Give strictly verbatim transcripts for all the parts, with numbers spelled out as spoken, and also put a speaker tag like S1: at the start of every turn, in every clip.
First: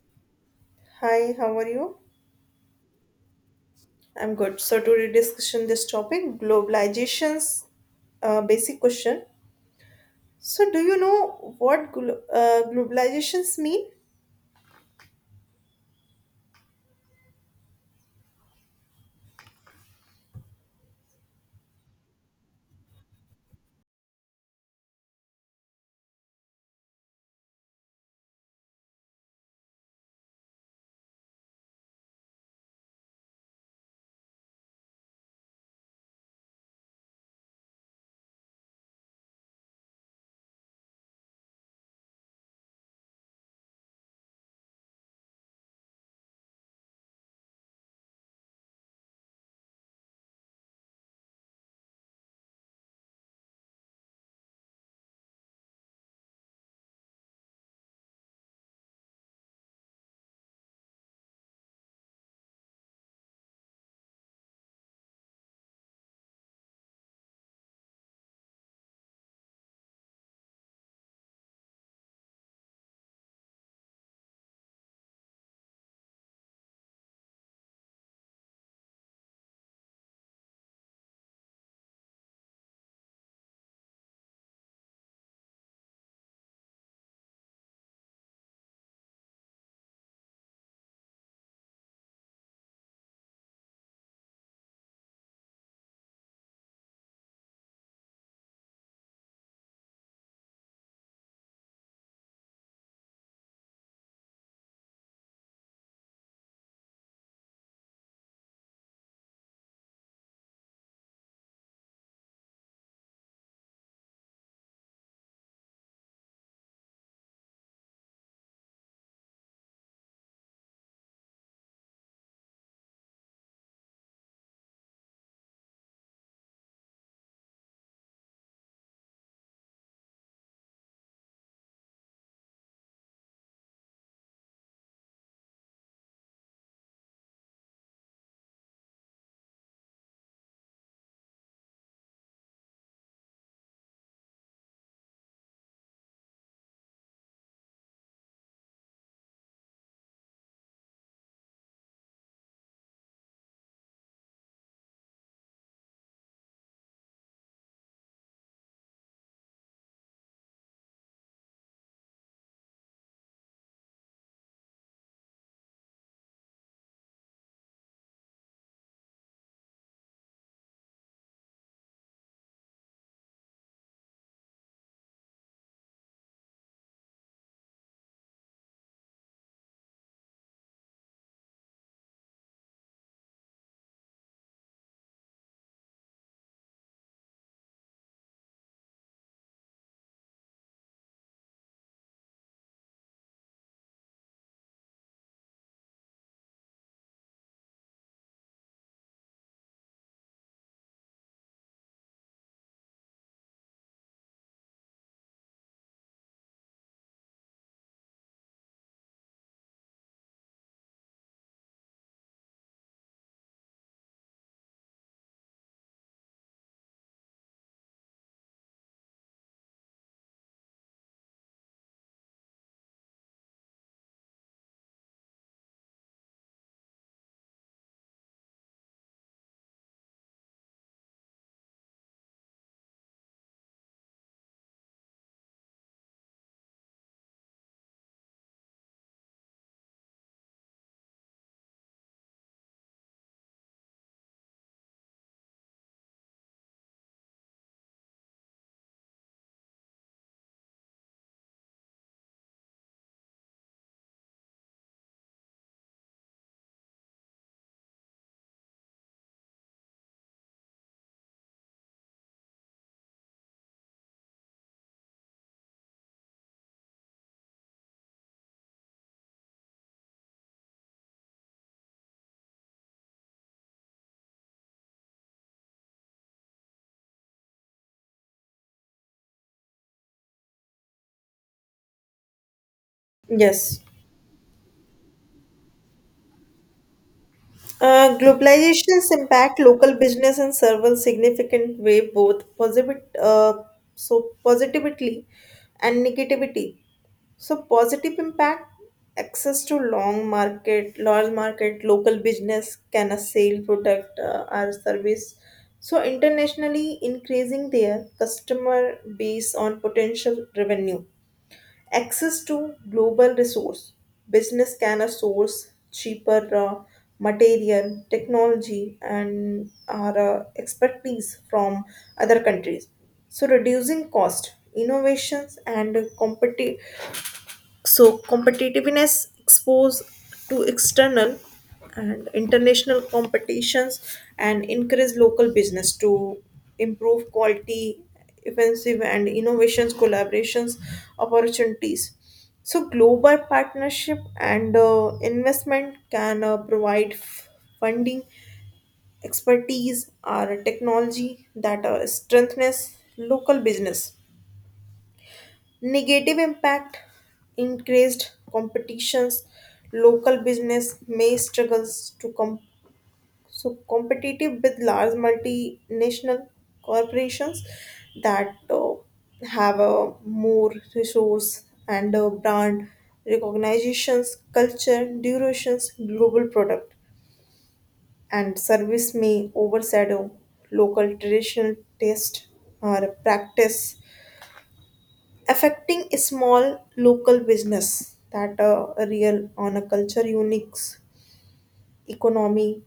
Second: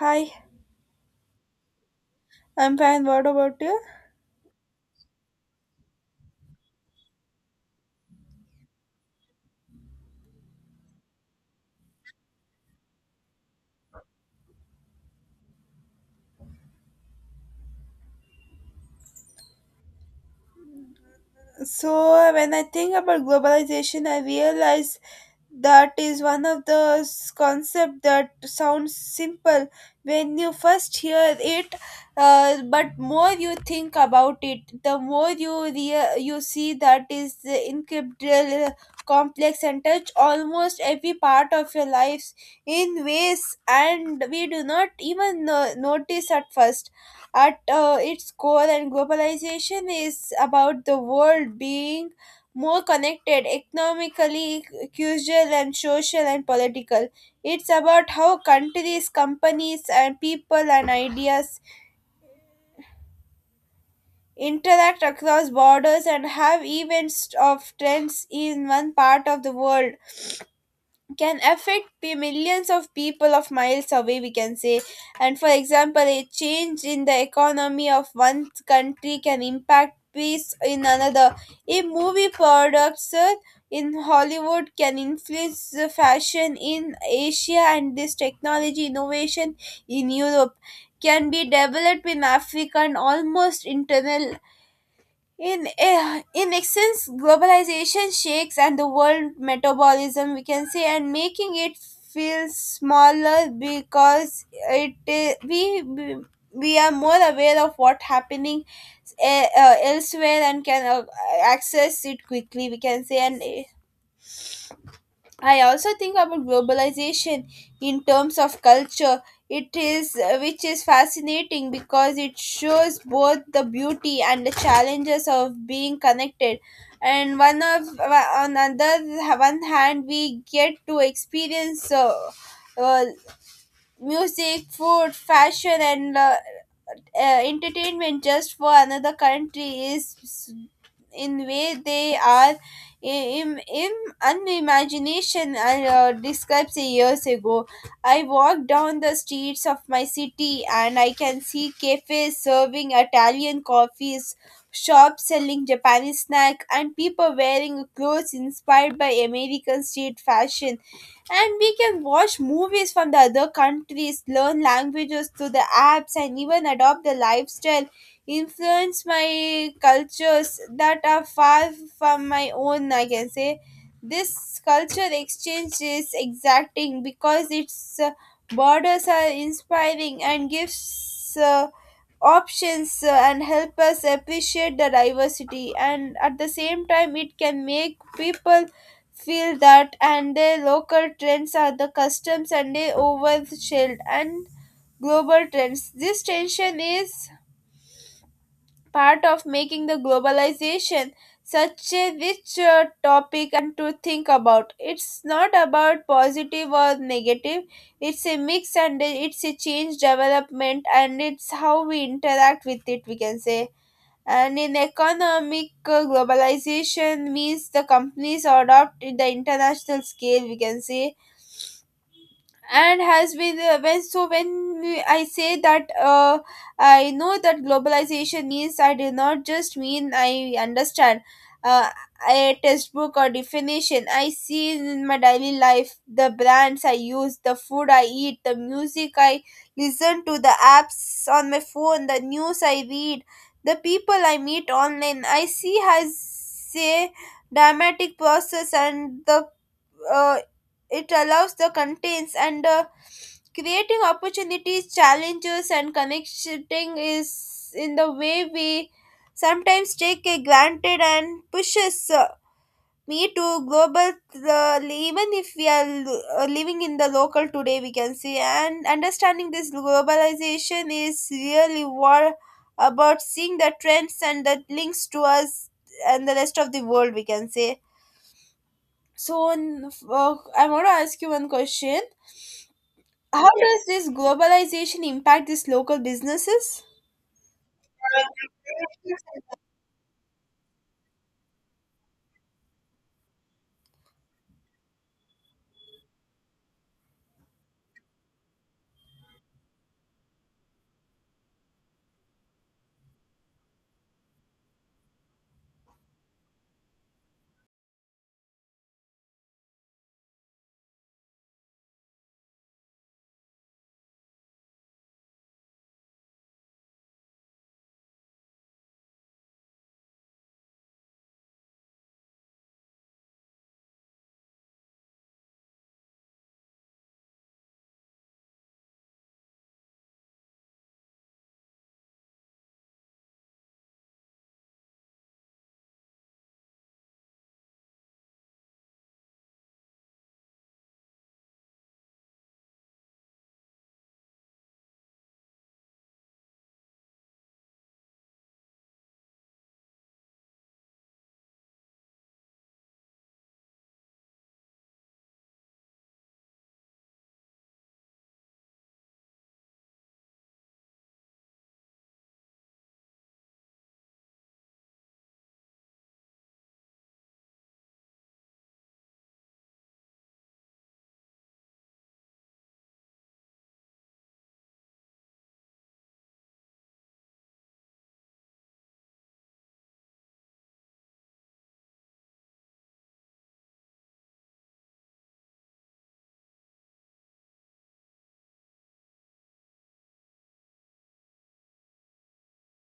S1: Hi,
S2: Hi, how are you?
S1: I'm fine. What about you?
S2: I'm good. So today discussion this topic globalization's uh, basic question. So do you know what glo- uh, globalizations mean?
S1: So, when I think about globalization, I realize that is one of those concept that sounds simple when you first hear it, uh, but more you think about it the more you rea- you see that is the incredible uh, complex and touch almost every part of your lives in ways and we do not even no- notice at first at uh, its core and globalization is about the world being more connected economically, cultural and social and political. It's about how countries, companies, and people and ideas interact across borders and have events of trends in one part of the world can affect the millions of people of miles away we can say, and for example a change in the economy of one country can impact peace in another, a movie products uh, in hollywood can influence the fashion in asia, and this technology innovation in europe can be developed in africa and almost internal in eh, in essence, globalization shakes and the world metabolism we can say, and making it feel smaller because it eh, we we we are more aware of what happening, eh, uh, elsewhere and can uh, access it quickly. We can say, and eh, I also think about globalization in terms of culture. It is, which is fascinating because it shows both the beauty and the challenges of being connected. And one of on other one hand, we get to experience uh, uh, music, food, fashion, and uh, uh, entertainment just for another country is in way they are in, in unimagination I uh, described years ago. I walk down the streets of my city and I can see cafes serving Italian coffees, shops selling Japanese snack, and people wearing clothes inspired by American street fashion. And we can watch movies from the other countries, learn languages through the apps, and even adopt the lifestyle influenced my cultures that are far from my own, I can say. This culture exchange is exacting because its uh, borders are inspiring and gives uh, options uh, and help us appreciate the diversity, and at the same time it can make people feel that and their local trends are the customs and they overshadowed and global trends. This tension is part of making the globalization such a rich uh, topic and to think about. It's not about positive or negative, it's a mix and it's a change development and it's how we interact with it, we can say. And in economic uh, globalization means the companies adopt in the international scale, we can say, and has been uh, when so when we- I say that, uh, I know that globalization means I do not just mean I understand uh, a textbook or definition I see in my daily life, the brands I use, the food I eat, the music I listen to, the apps on my phone, the news I read, the people I meet online. I see has say dramatic process and the uh, it allows the contents and uh, creating opportunities, challenges, and connecting is in the way we sometimes take it granted and pushes uh, me to global, uh, even if we are lo- uh, living in the local today, we can see, and understanding this globalization is really what about seeing the trends and the links to us and the rest of the world, we can say. So, n- f- uh, I want to ask you one question. How yeah.
S2: Yes.
S1: Does this globalization impact these local businesses?
S2: Uh, globalization's impact local business and service significant way both positive uh, so positively and negativity. So positive impact access to long market, large market, local business can a sale product uh, or service. So internationally increasing their customer base on potential revenue. Access to global resource. Business can uh, source cheaper uh, material, technology, and our uh, expertise from other countries. So reducing cost, innovations, and competitive so competitiveness exposed to external and international competitions and encourage local business to improve quality, offensive and innovations, collaborations, opportunities. So global partnership and uh, investment can uh, provide f- funding, expertise, or technology that uh, strengthens local business. Negative impact increased competitions, local business may struggles to com- so competitive with large multinational corporations that uh, have a more resource and uh, brand recognitions, culture, durations, global product and service may overshadow local traditional taste or practice affecting a small local business that uh, a real on a culture unique economy.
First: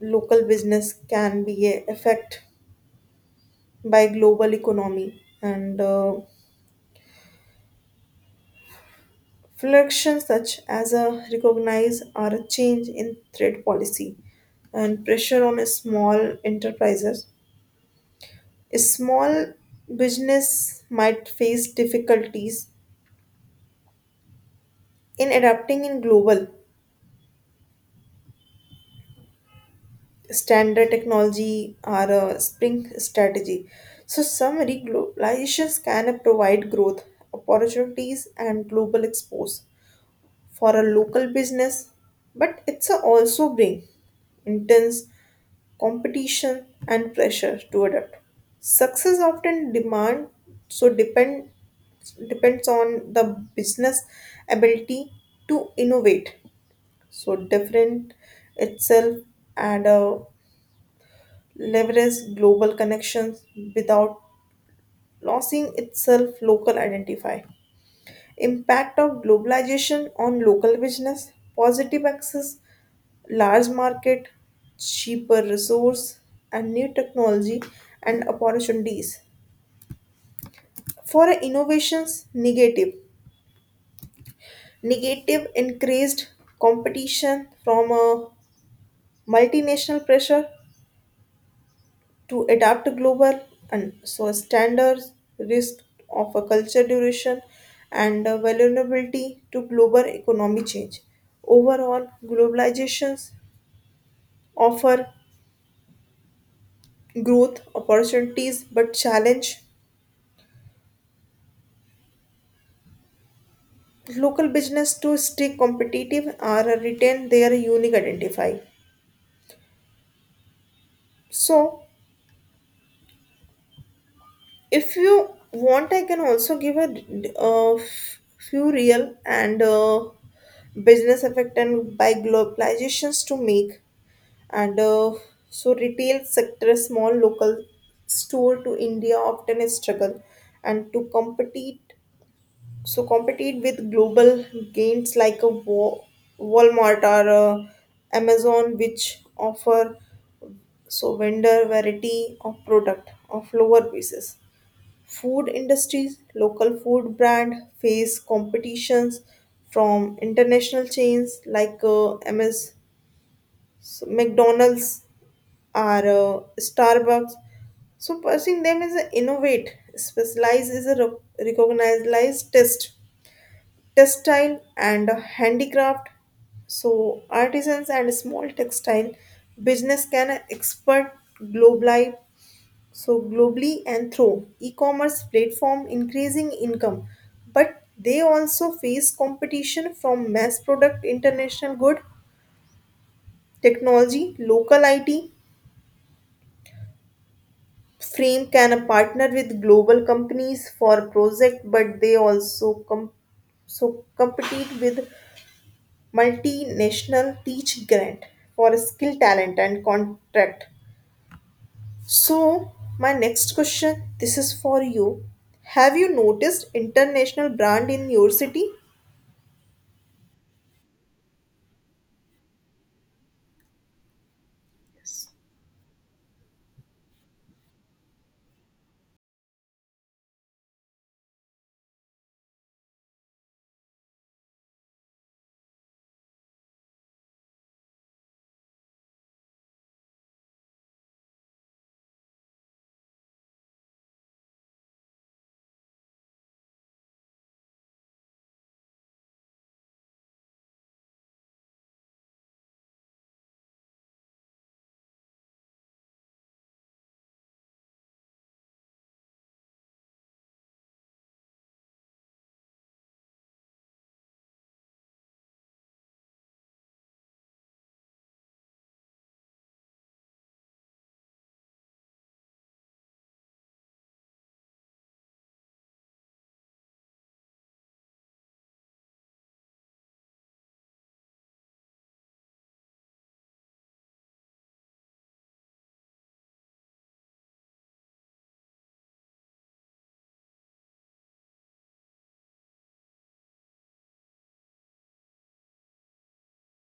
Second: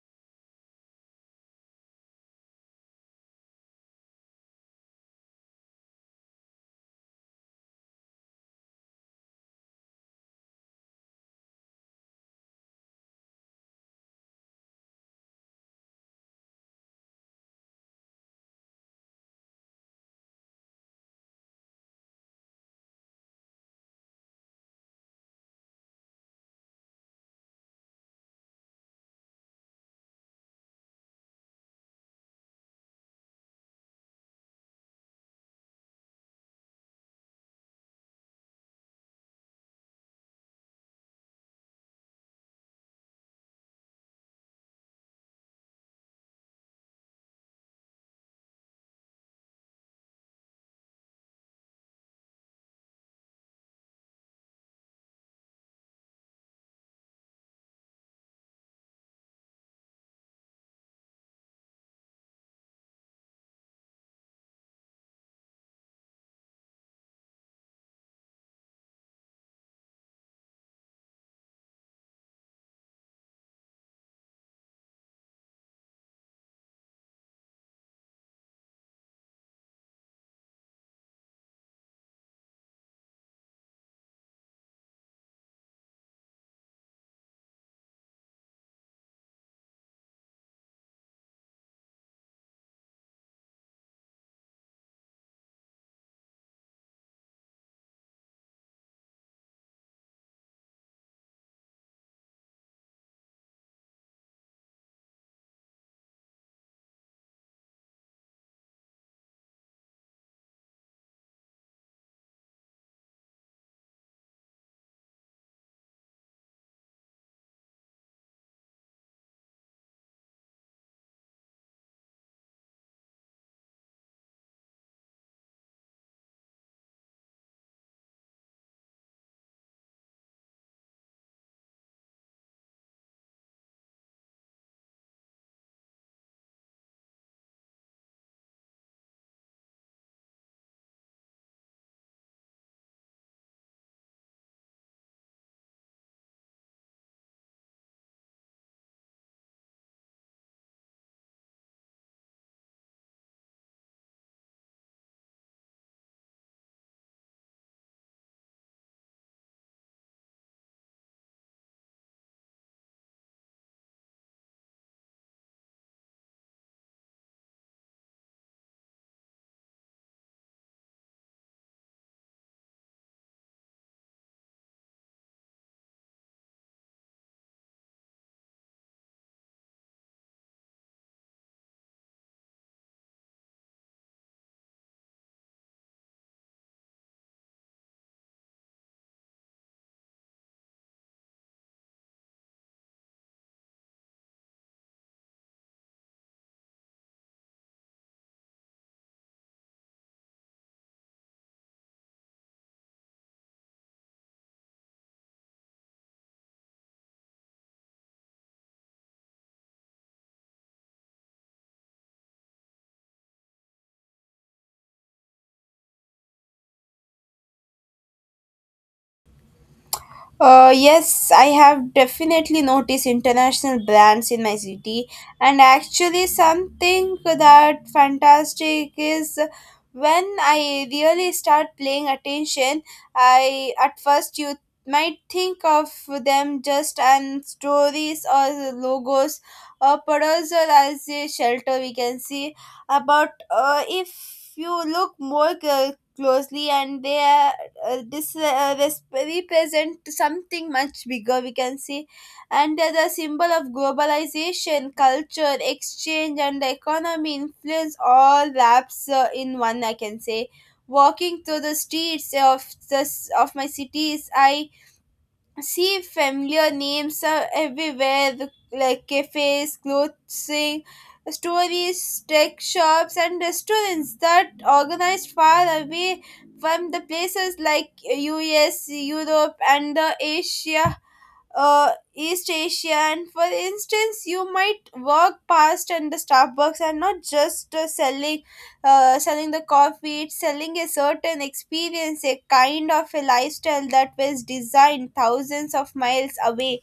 S2: Local business can be a affect by global economy and uh, fluctuations such as a recognize or a change in trade policy and pressure on a small enterprises. A small business might face difficulties in adapting in global standard technology or a spring strategy. So summary globalizations can provide growth opportunities and global expose for a local business, but it's a also bring intense competition and pressure to adapt. Success often demand so depend depends on the business ability to innovate so different itself and uh, leverage global connections without losing itself local identify. Impact of globalization on local business positive access large market, cheaper resource and new technology and opportunities for innovations. Negative negative increased competition from a multinational, pressure to adapt to global and so standards, risk of a culture duration and a vulnerability to global economic change. Overall globalizations offer growth opportunities but challenge local business to stay competitive or retain their unique identify. So if you want, I can also give a, uh, few real and uh, business effect and by globalizations to make and uh, so retail sector small local store to India often is struggle and to compete so compete with global gains like a Wa- Walmart or uh, Amazon which offer so vendor variety of product of lower prices. Food industries local food brand face competitions from international chains like uh, ms McDonald's or uh, Starbucks. So pursuing them is a innovate. Specialize is a re- recognized test, textile and handicraft. So artisans and small textile business can export globally. So globally and through e-commerce platform increasing income, but they also face competition from mass product international good technology. Local I T frame can partner with global companies for project but they also com- so compete with multinational teach grant for skill talent and contract. So my next question, this is for you. Have you noticed international brand in your city?
S1: Uh, yes, I have definitely noticed international brands in my city, and actually, something that fantastic is when I really start paying attention. I at first you might think of them just and stories or logos or producer as a shelter, we can see about. Uh, if you look more cl- closely and they, uh, this uh, res- represent something much bigger, we can see, and they're the symbol of globalization, culture exchange, and the economy influence all wraps uh, in one, I can say. Walking through the streets of the of my cities I see familiar names are everywhere, the- like cafes, clothing stories, tech shops, and restaurants that organized far away from the places like us, europe, and the asia, uh, East Asia. And for instance, you might walk past and the Starbucks are not just uh, selling, uh, selling the coffee. It's selling a certain experience, a kind of a lifestyle that was designed thousands of miles away,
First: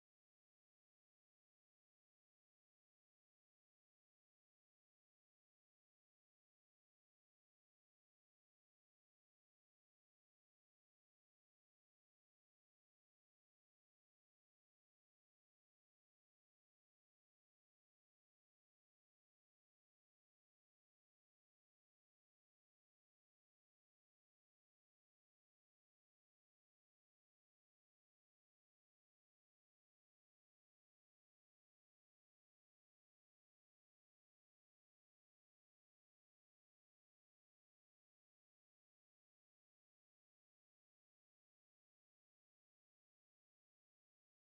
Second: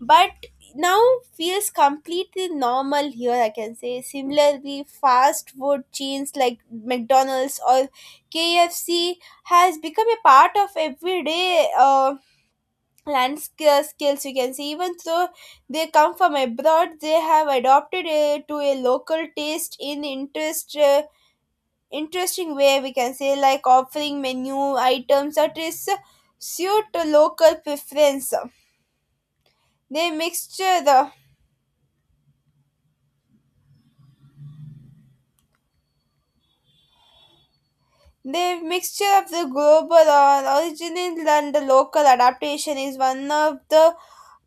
S1: but now feels completely normal here. I can say similarly, fast food chains like McDonald's or K F C has become a part of everyday. Uh, land skill- skills you can see, even though they come from abroad they have adopted a, to a local taste in interest, uh, interesting way, we can say, like offering menu items that is suit to local preference. They mixture the the mixture of the global or original and the local adaptation is one of the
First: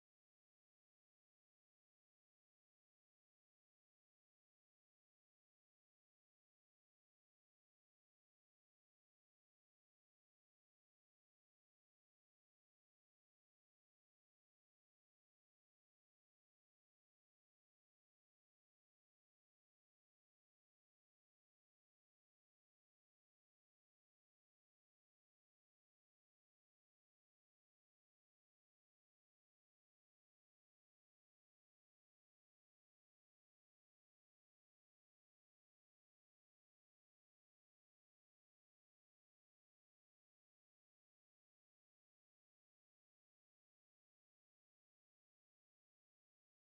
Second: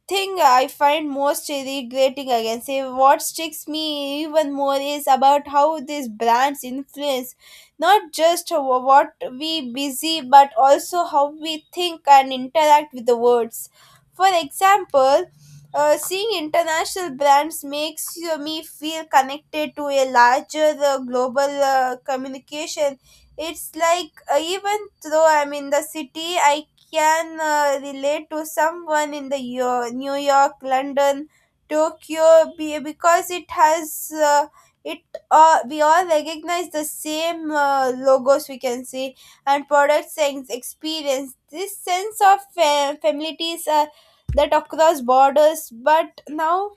S1: thing I find most regretting, I can say. What sticks me even more is about how these brands influence not just wh- what we busy but also how we think and interact with the words. For example, uh, seeing international brands makes you- me feel connected to a larger uh, global uh, communication. It's like, uh, even though I'm in the city, I can uh, relate to someone in the Yo- New York, London, Tokyo, be- because it has uh, it. Uh, we all recognize the same uh, logos, we can see, and products and experience. This sense of fa- familiarity is uh, that across borders, but now.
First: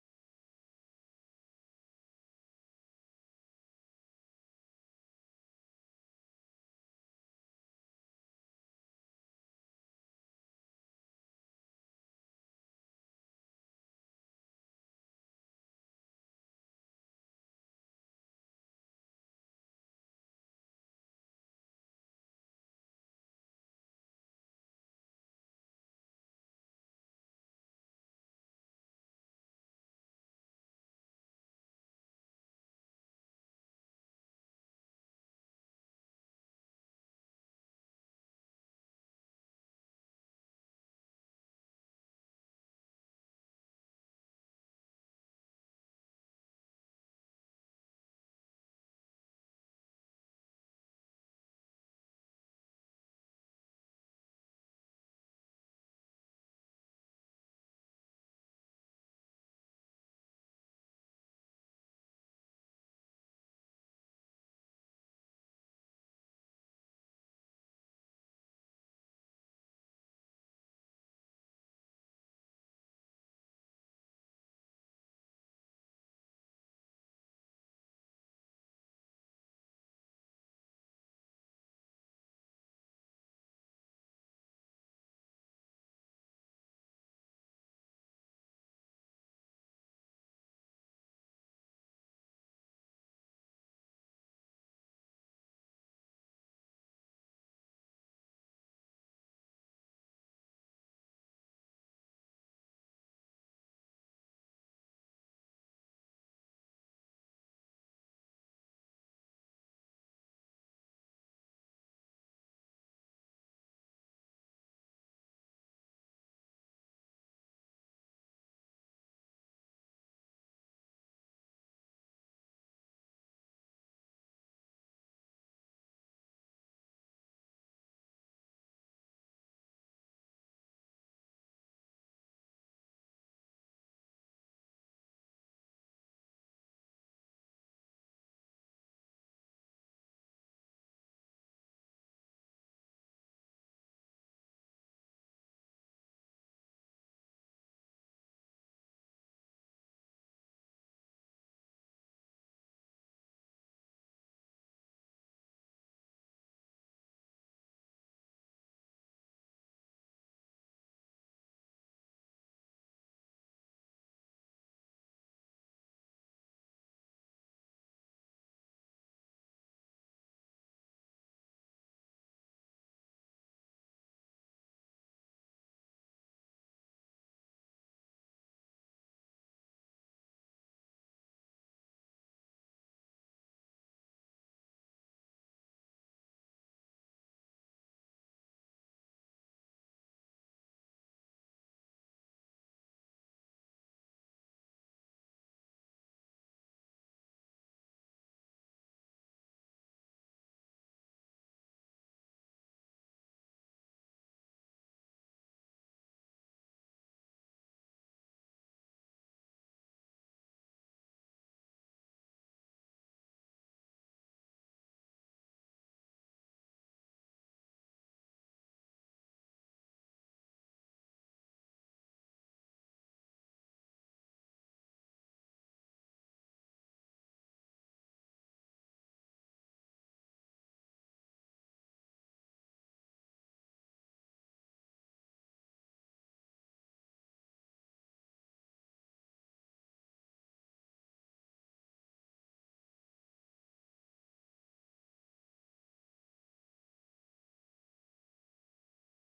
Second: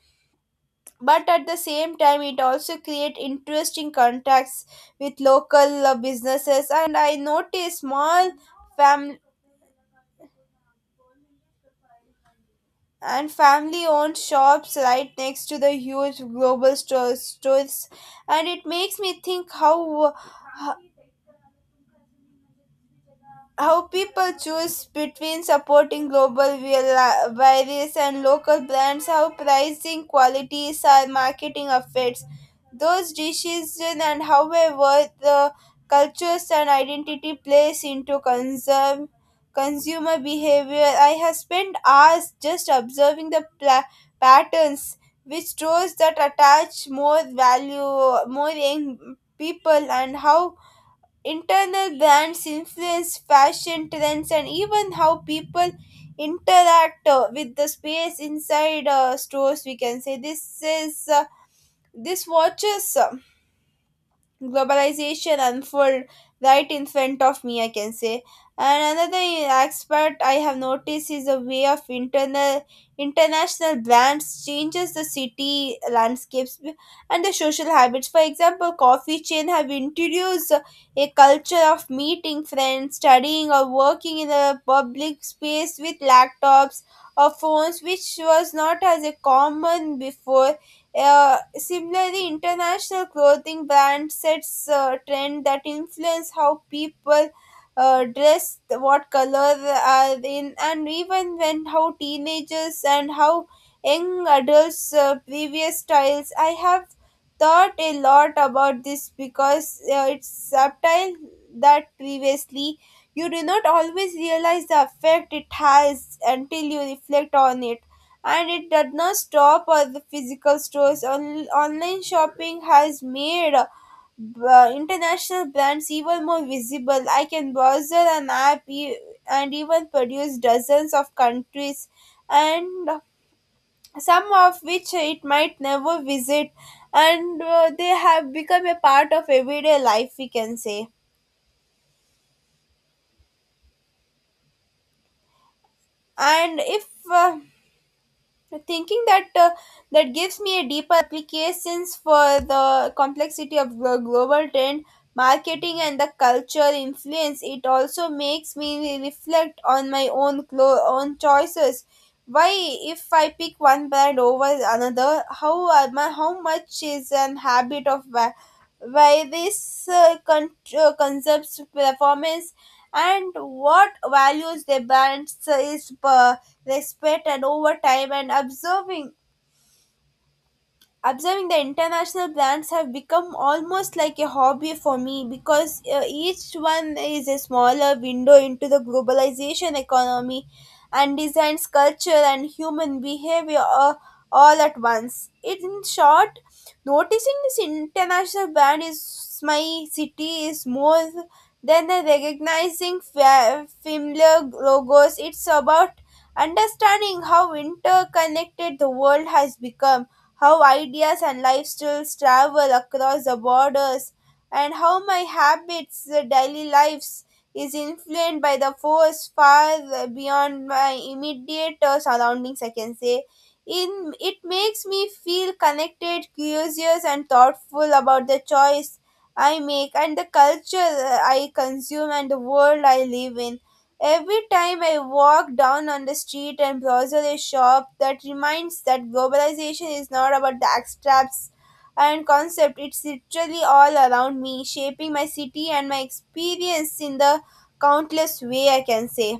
S1: But at the same time, it also create interesting contacts with local uh, businesses. And I notice small family and family owned shops right next to the huge global stores, stores and it makes me think how how people choose between supporting global vari- various and local brands, how pricing, qualities, or marketing affects those decisions, and however the cultures and identity plays into conserve consumer behavior. I have spent hours just observing the pla- patterns which shows that attach more value, more young people, and how Internal brands influence fashion trends and even how people interact uh, with the space inside uh, stores. We can say this is uh, this watches. Uh, globalization unfold right in front of me, I can say. And another aspect I have noticed is the way of internal international brands changes the city landscapes and the social habits. For example, coffee chain have introduced a culture of meeting friends, studying, or working in a public space with laptops or phones, which was not as a common before. Uh, similarly, international clothing brand sets uh, trend that influence how people uh, dress, what color are in, and even when how teenagers and how young adults uh, previous styles. I have thought a lot about this, because uh, it's subtle that previously you do not always realize the effect it has until you reflect on it, and it does not stop at the physical stores. On- online shopping has made, uh, b- uh, international brands even more visible. I can browse an app e- and even produce dozens of countries, and some of which it might never visit, and uh, they have become a part of everyday life, we can say. And if, uh, thinking that uh, that gives me a deeper applications for the complexity of the global trend marketing and the culture influence. It also makes me reflect on my own clo- own choices, why if I pick one brand over another, how am I- how much is an habit of why, why this uh, con- uh, concepts performance and what values the brands is per respect. And over time and observing observing the international plants have become almost like a hobby for me, because uh, each one is a smaller window into the globalization economy and designs culture and human behavior, uh, all at once. In short, noticing this international brand is my city is more than the recognizing fa- familiar logos. It's about understanding how interconnected the world has become, how ideas and lifestyles travel across the borders, and how my habits, the daily lives, is influenced by the force far uh, beyond my immediate uh, surroundings, I can say. In, it makes me feel connected, curious, and thoughtful about the choice I make and the culture uh, I consume and the world I live in. Every time I walk down on the street and browse a shop that reminds that globalization is not about the abstracts and concept, it's literally all around me, shaping my city and my experience in the countless way, I can say.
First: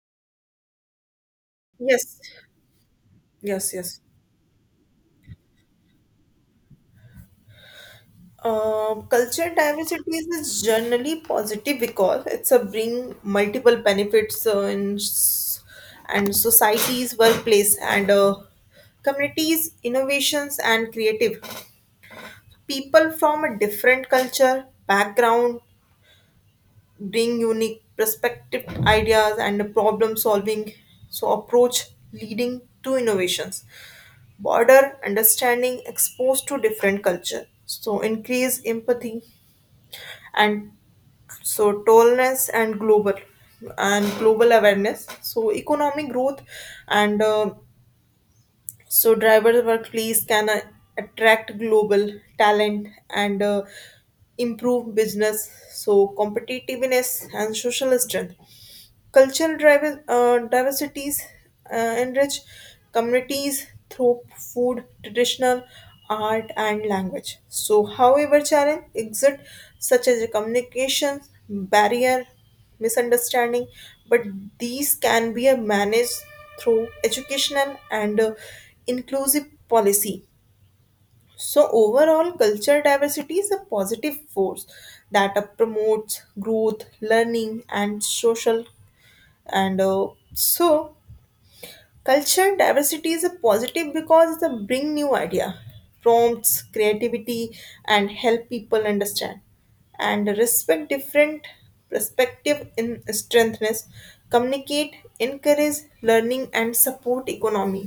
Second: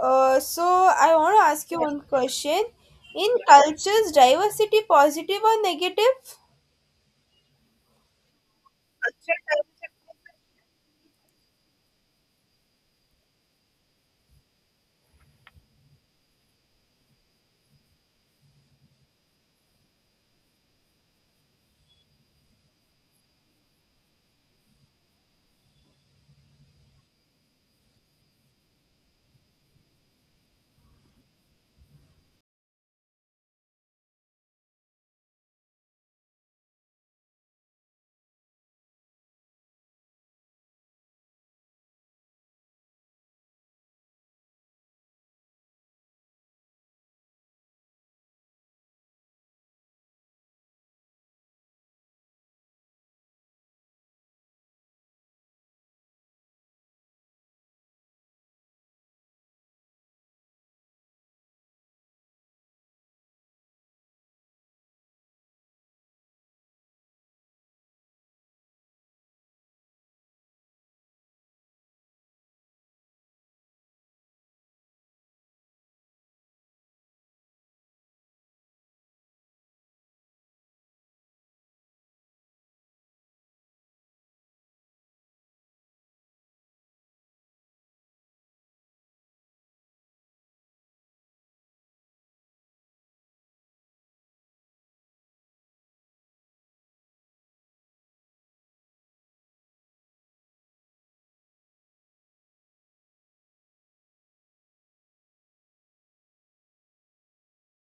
S1: Uh, so I want to ask you one
S2: Yes.
S1: question. In
S2: Yes. Yes.
S1: cultures, diversity positive or negative?
S2: Um, culture diversity is generally positive because it's a bring multiple benefits uh, in s- and societies, workplace, and uh, communities, innovations, and creative. People from a different culture background bring unique perspective, ideas, and problem solving so approach leading to innovations, border understanding exposed to different culture so increase empathy and so tallness and global and global awareness so economic growth and uh, so driver workplace can uh, attract global talent and uh, improve business so competitiveness and social strength. Cultural diver- uh, diversities uh, enrich communities through food, traditional art, and language. So however, challenge exist such as communication barrier, misunderstanding, but these can be uh, managed through educational and uh, inclusive policy. So overall, cultural diversity is a positive force that uh, promotes growth, learning, and social and uh, so culture diversity is a positive because they bring new idea, prompts creativity and help people understand and respect different perspective in strengthness, communicate, encourage learning and support economy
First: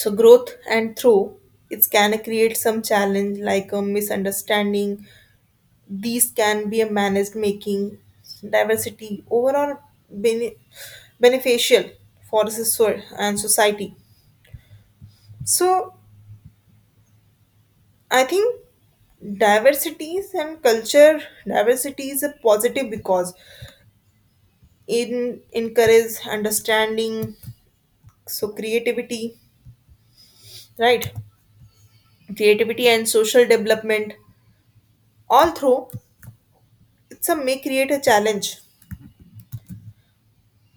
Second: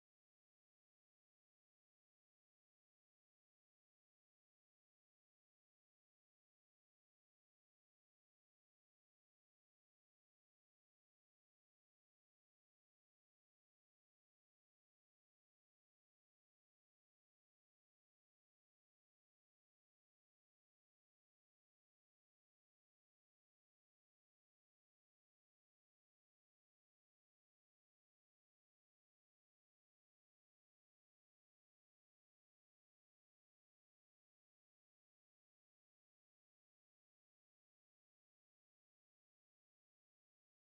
S2: so growth. And through it can create some challenge like a misunderstanding. These can be managed, making diversity overall bene- beneficial for the so- and society. So I think diversities and culture diversity is a positive because it encourages understanding, so creativity, right? Creativity and social development. All through it's a may create a challenge,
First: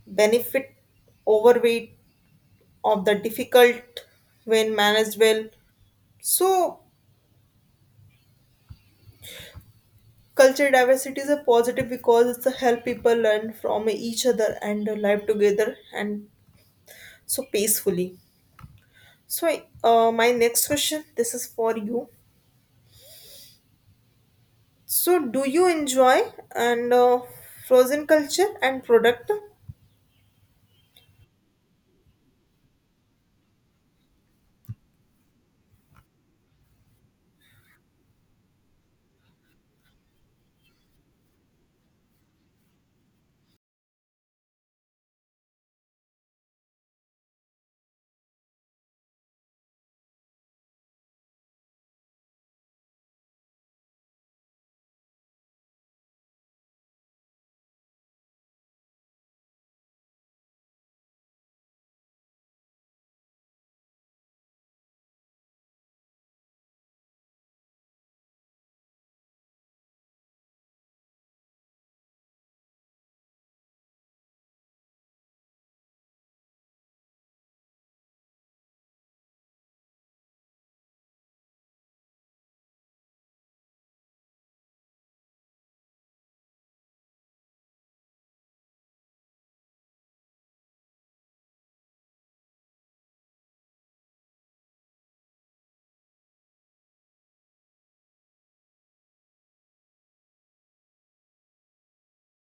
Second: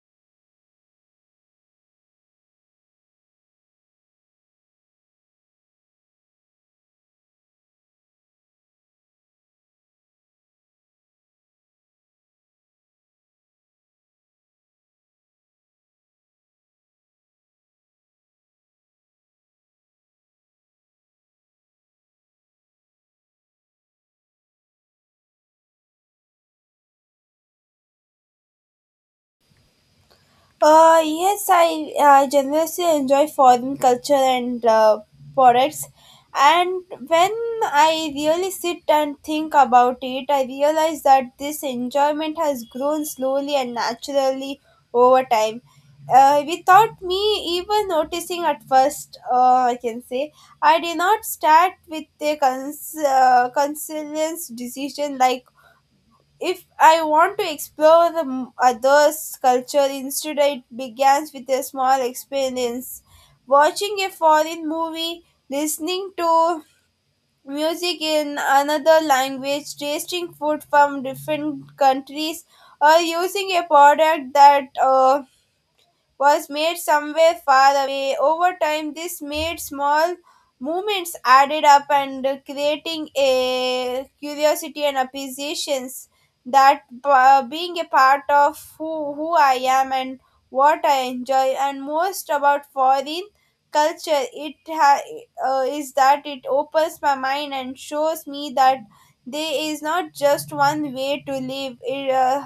S2: benefit overweight of the difficult when managed well. So culture diversity is a positive because it's a help people learn from each other and live together and so peacefully. So, uh, my next question, this is for you. So do you enjoy and uh, frozen culture and product?
S1: Uh, yes, I uh, generously enjoy foreign culture and uh, products. And when I really sit and think about it, I realize that this enjoyment has grown slowly and naturally over time. Uh, without me even noticing at first, uh, I can say, I did not start with a cons- uh, conscious decision like if I want to explore the m- other's culture, instead it begins with a small experience. Watching a foreign movie, listening to music in another language, tasting food from different countries, or using a product that uh, was made somewhere far away. Over time, this made small movements added up and creating a curiosity and appreciations that uh, being a part of who, who I am and what I enjoy and most about foreign culture it ha- uh, is that it opens my mind and shows me that there is not just one way to live it, uh,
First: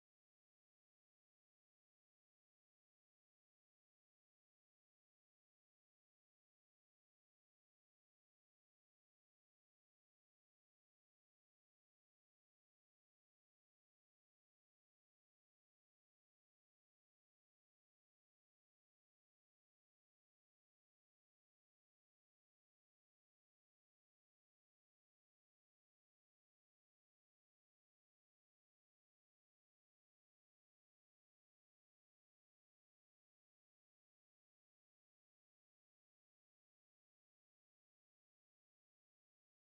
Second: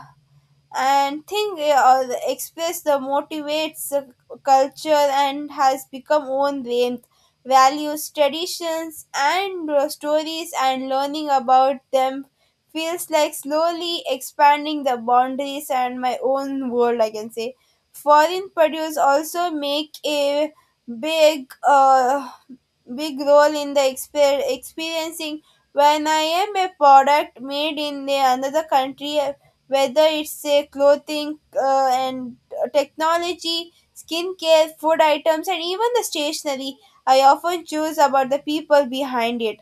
S1: and thing uh, express the motivates uh, culture and has become own range values traditions and uh, stories and learning about them feels like slowly expanding the boundaries and my own world, I can say. Foreign produce also make a big uh, big role in the exper- experiencing when I am a product made in the another country, whether it's a clothing uh, and technology, skincare, food items, and even the stationery. I often choose about the people behind it.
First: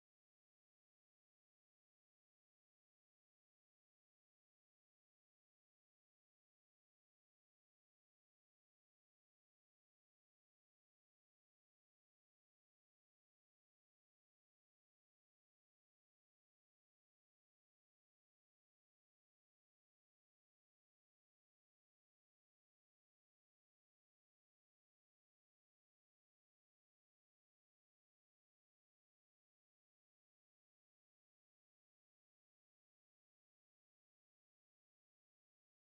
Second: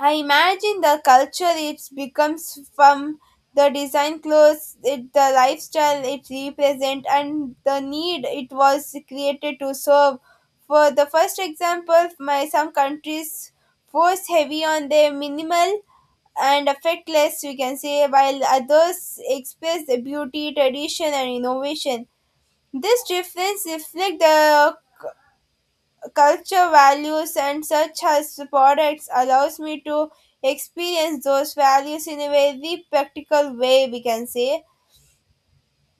S1: I imagine the culture it becomes from the design clothes, it, the lifestyle it represents, and the need it was created to serve. For the first example, my some countries force heavy on their minimal and affectless, we can say, while others express the beauty, tradition, and innovation. This difference reflects the culture values and such as products allows me to experience those values in a very practical way, we can say.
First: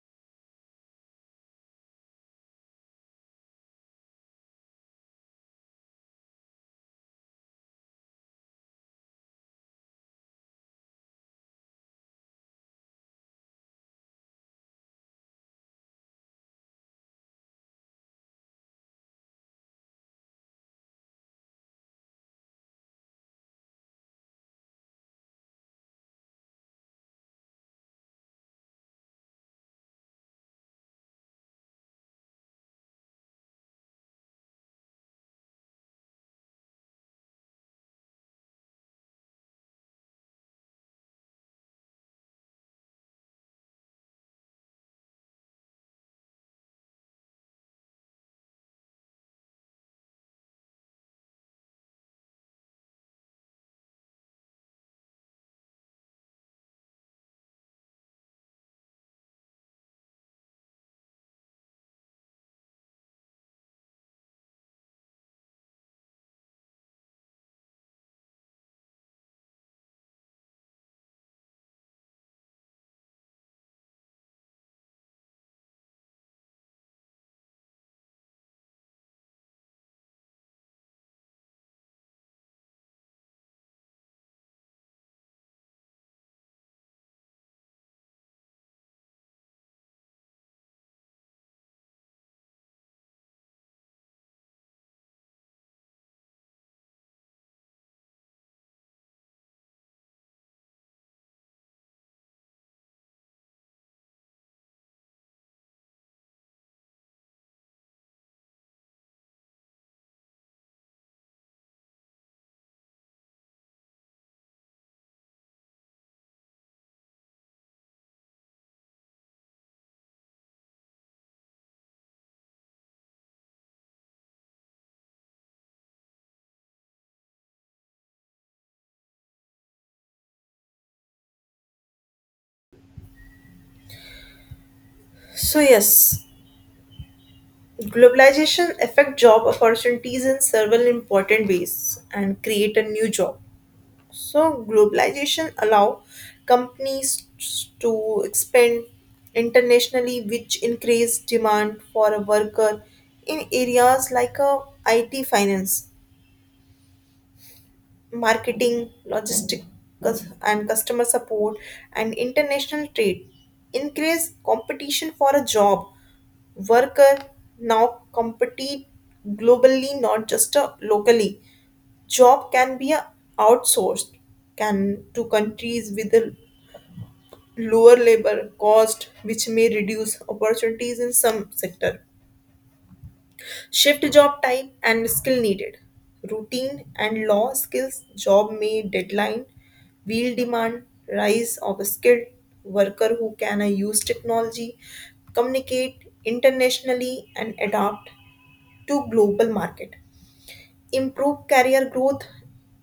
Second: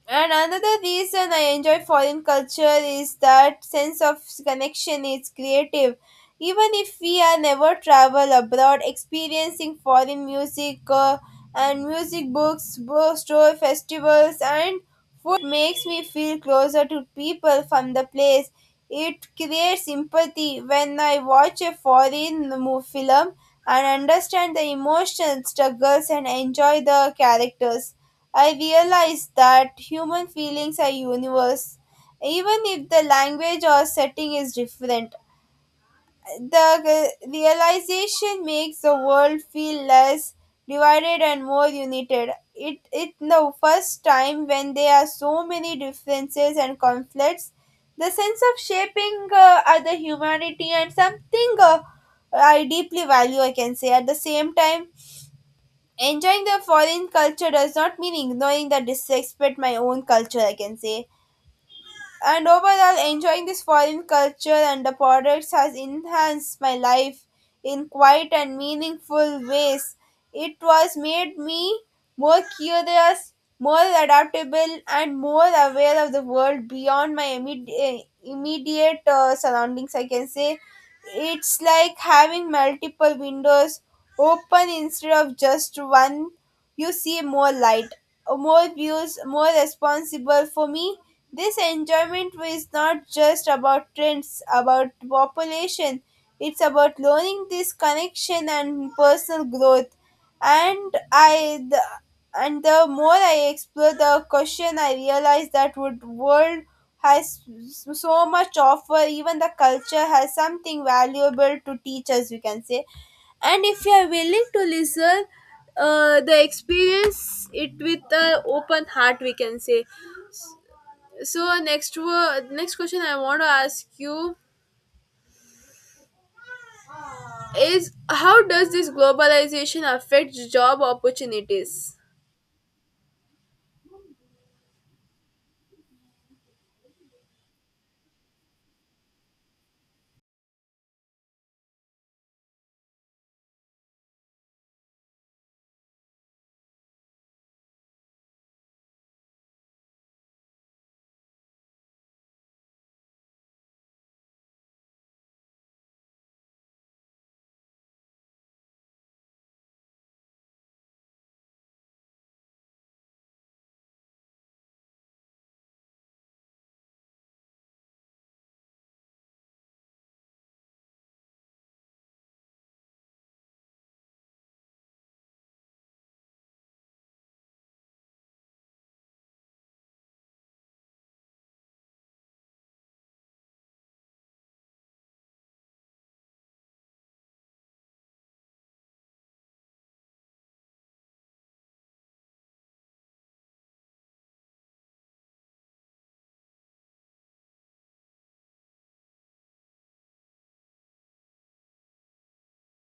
S1: And another reason I enjoy foreign culture is that sense of connection is creative. Even if we are never travel abroad, experiencing foreign music uh, and music books, bookstore festivals, and food makes me feel closer to people from the place. It creates empathy when I watch a foreign mo- film and understand the emotional struggles and enjoy the characters. I realized that human feelings are universe. Even if the language or setting is different, the uh, realization makes the world feel less divided and more united. It it the first time when there are so many differences and conflicts, the sense of shaping uh, other humanity and something uh, I deeply value. I can say at the same time enjoying the foreign culture does not mean ignoring the disrespect my own culture, I can say. And overall, enjoying this foreign culture and the products has enhanced my life in quiet and meaningful ways. It was made me more curious, more adaptable, and more aware of the world beyond my immediate, immediate uh, surroundings. I can say it's like having multiple windows open instead of just one. You see more light, more views, more responsible for me this enjoyment is not just about trends, about population. It's about learning this connection and personal growth. And I, the, and the more I explore the question, I realize that would world has so much offer. Even the culture has something valuable to teach us, we can say. And if you are willing to listen uh, the experience it with an open heart, we can say. So next wo- next question I want to ask you is how does this globalization affect job opportunities?
S2: So yes, globalization affect job opportunities in several important ways and create a new job. So globalization allow companies to expand internationally, which increase demand for a worker in areas like uh, I T, finance, marketing, logistics, and customer support, and international trade. Increase competition for a job. Worker now compete globally, not just uh, locally. Job can be uh, outsourced can to countries with a lower labor cost which may reduce opportunities in some sector. Shift job type and skill needed. Routine and law skills job may deadline wheel demand rise of a skilled worker who can uh, use technology, communicate internationally and adapt to global market, improve career growth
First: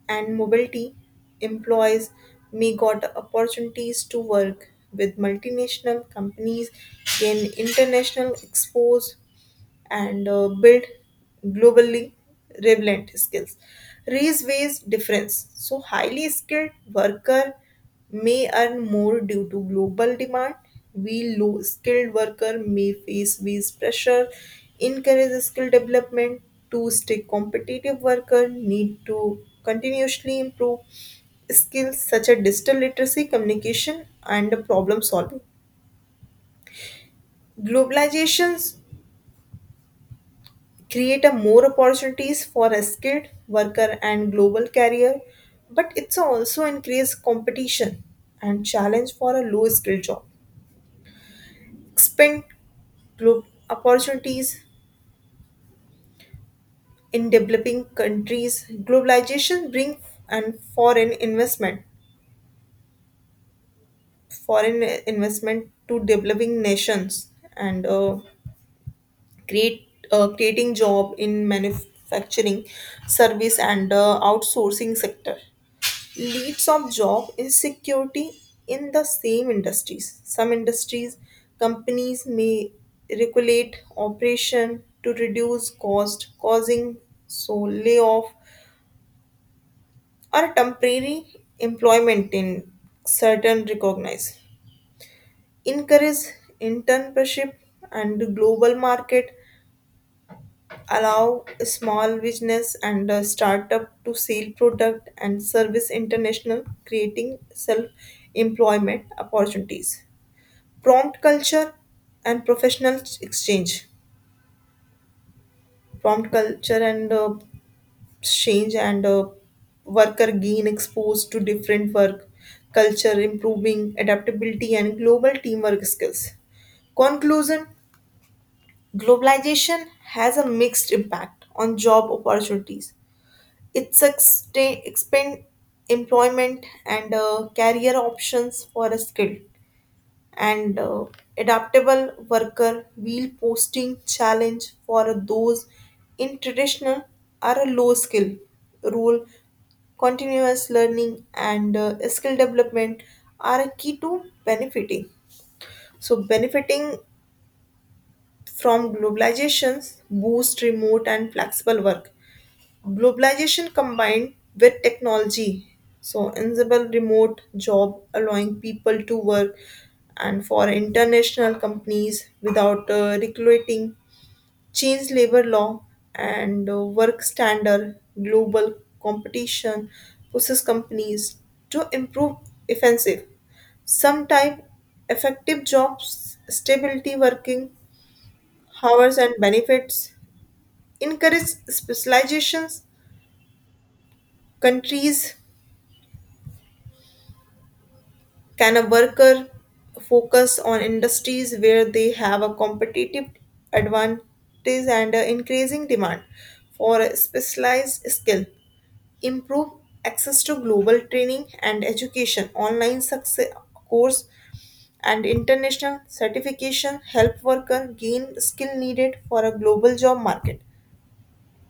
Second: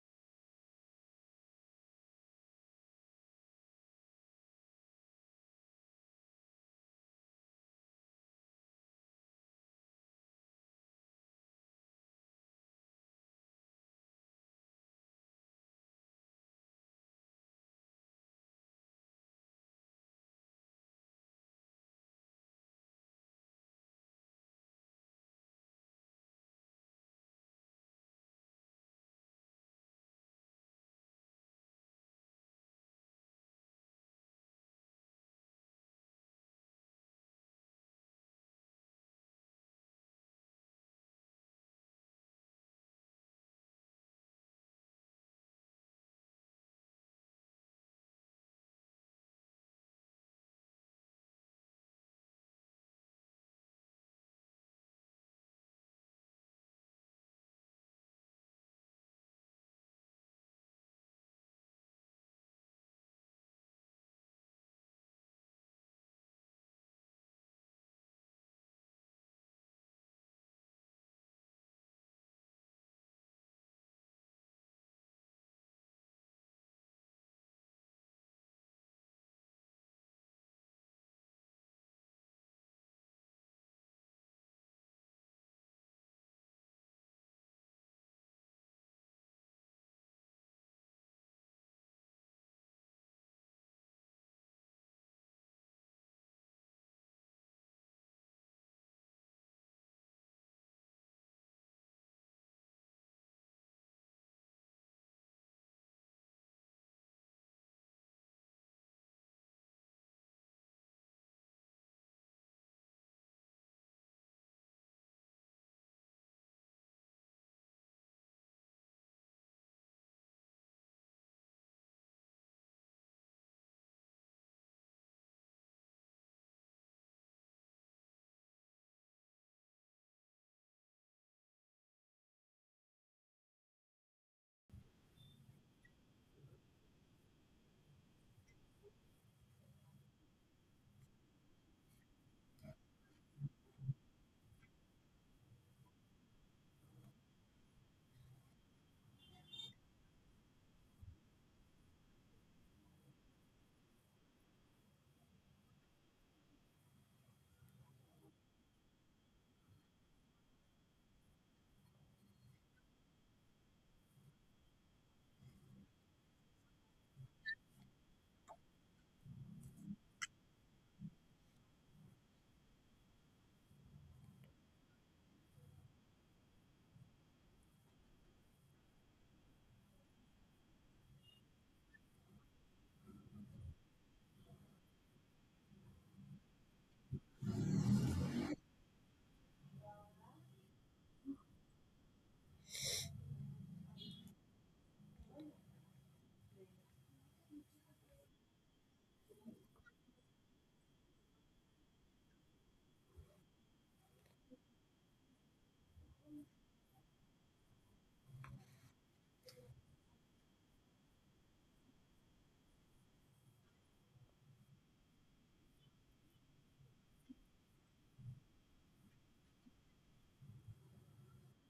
S2: and mobility. Employees may got opportunities to work with multinational companies, gain international expose and uh, build globally relevant skills. Race based difference. So highly skilled worker may earn more due to global demand. We low skilled worker may face wage pressure. Encourage skill development to stay competitive. Worker need to continuously improve skills such as digital literacy, communication, and problem solving. Globalizations create a more opportunities for a skilled worker and global career, but it's also increase competition and challenge for a low skilled job. Expand globe opportunities in developing countries. Globalization bring and foreign investment, foreign investment to developing nations and uh, create uh, creating job in manufacturing, service and uh, outsourcing sector. Leaps of job insecurity in the same industries. Some industries, companies may regulate operation to reduce cost, causing so layoff or temporary employment in certain recognized. Encourage internship and global market allow small business and a startup to sell product and service international creating self-employment opportunities, prompt culture and professional exchange, prompt culture and uh, exchange and uh, worker gain exposed to different work culture, improving adaptability and global teamwork skills. Conclusion. Globalization has a mixed impact on job opportunities. It sustain, expand employment and uh, career options for a skilled and uh, adaptable worker will posting challenge for those in traditional or a low skill role. Continuous learning and uh, skill development are a key to benefiting so benefiting from globalizations. Boost remote and flexible work. Globalization combined with technology, so enable remote job allowing people to work and for international companies without uh, recruiting, change labor law and uh, work standard. Global competition pushes companies to improve offensive. Some type effective jobs, stability working hours and benefits, encourage specializations, countries can a worker focus on industries where they have a competitive advantage and an increasing demand for a specialized skill? Improve access to global training and education, online success course, and international certification help worker gain skill needed for a global job market.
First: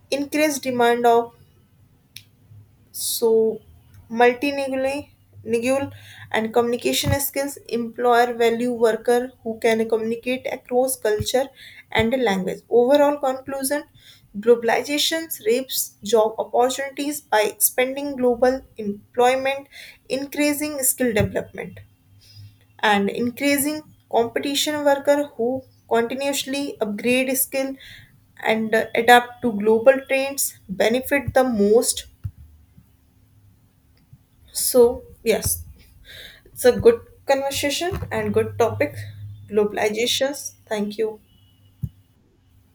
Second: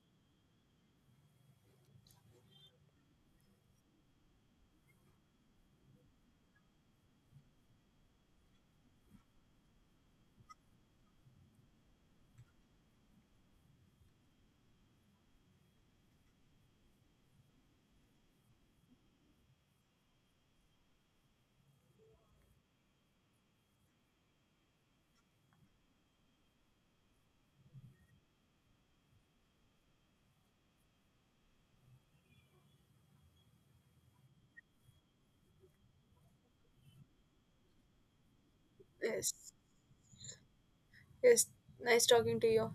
S2: Increase demand of so multilingual and communication skills employer value worker who can communicate across culture and language. Overall conclusion, globalization shapes job opportunities by expanding global employment, increasing skill development, and increasing competition. Worker who continuously upgrade skill and uh, adapt to global trends benefit the most. So yes, it's a good conversation and good topic.
S1: Yes.
S2: Globalizations. Thank you.
S1: Yes. Nice talking to you.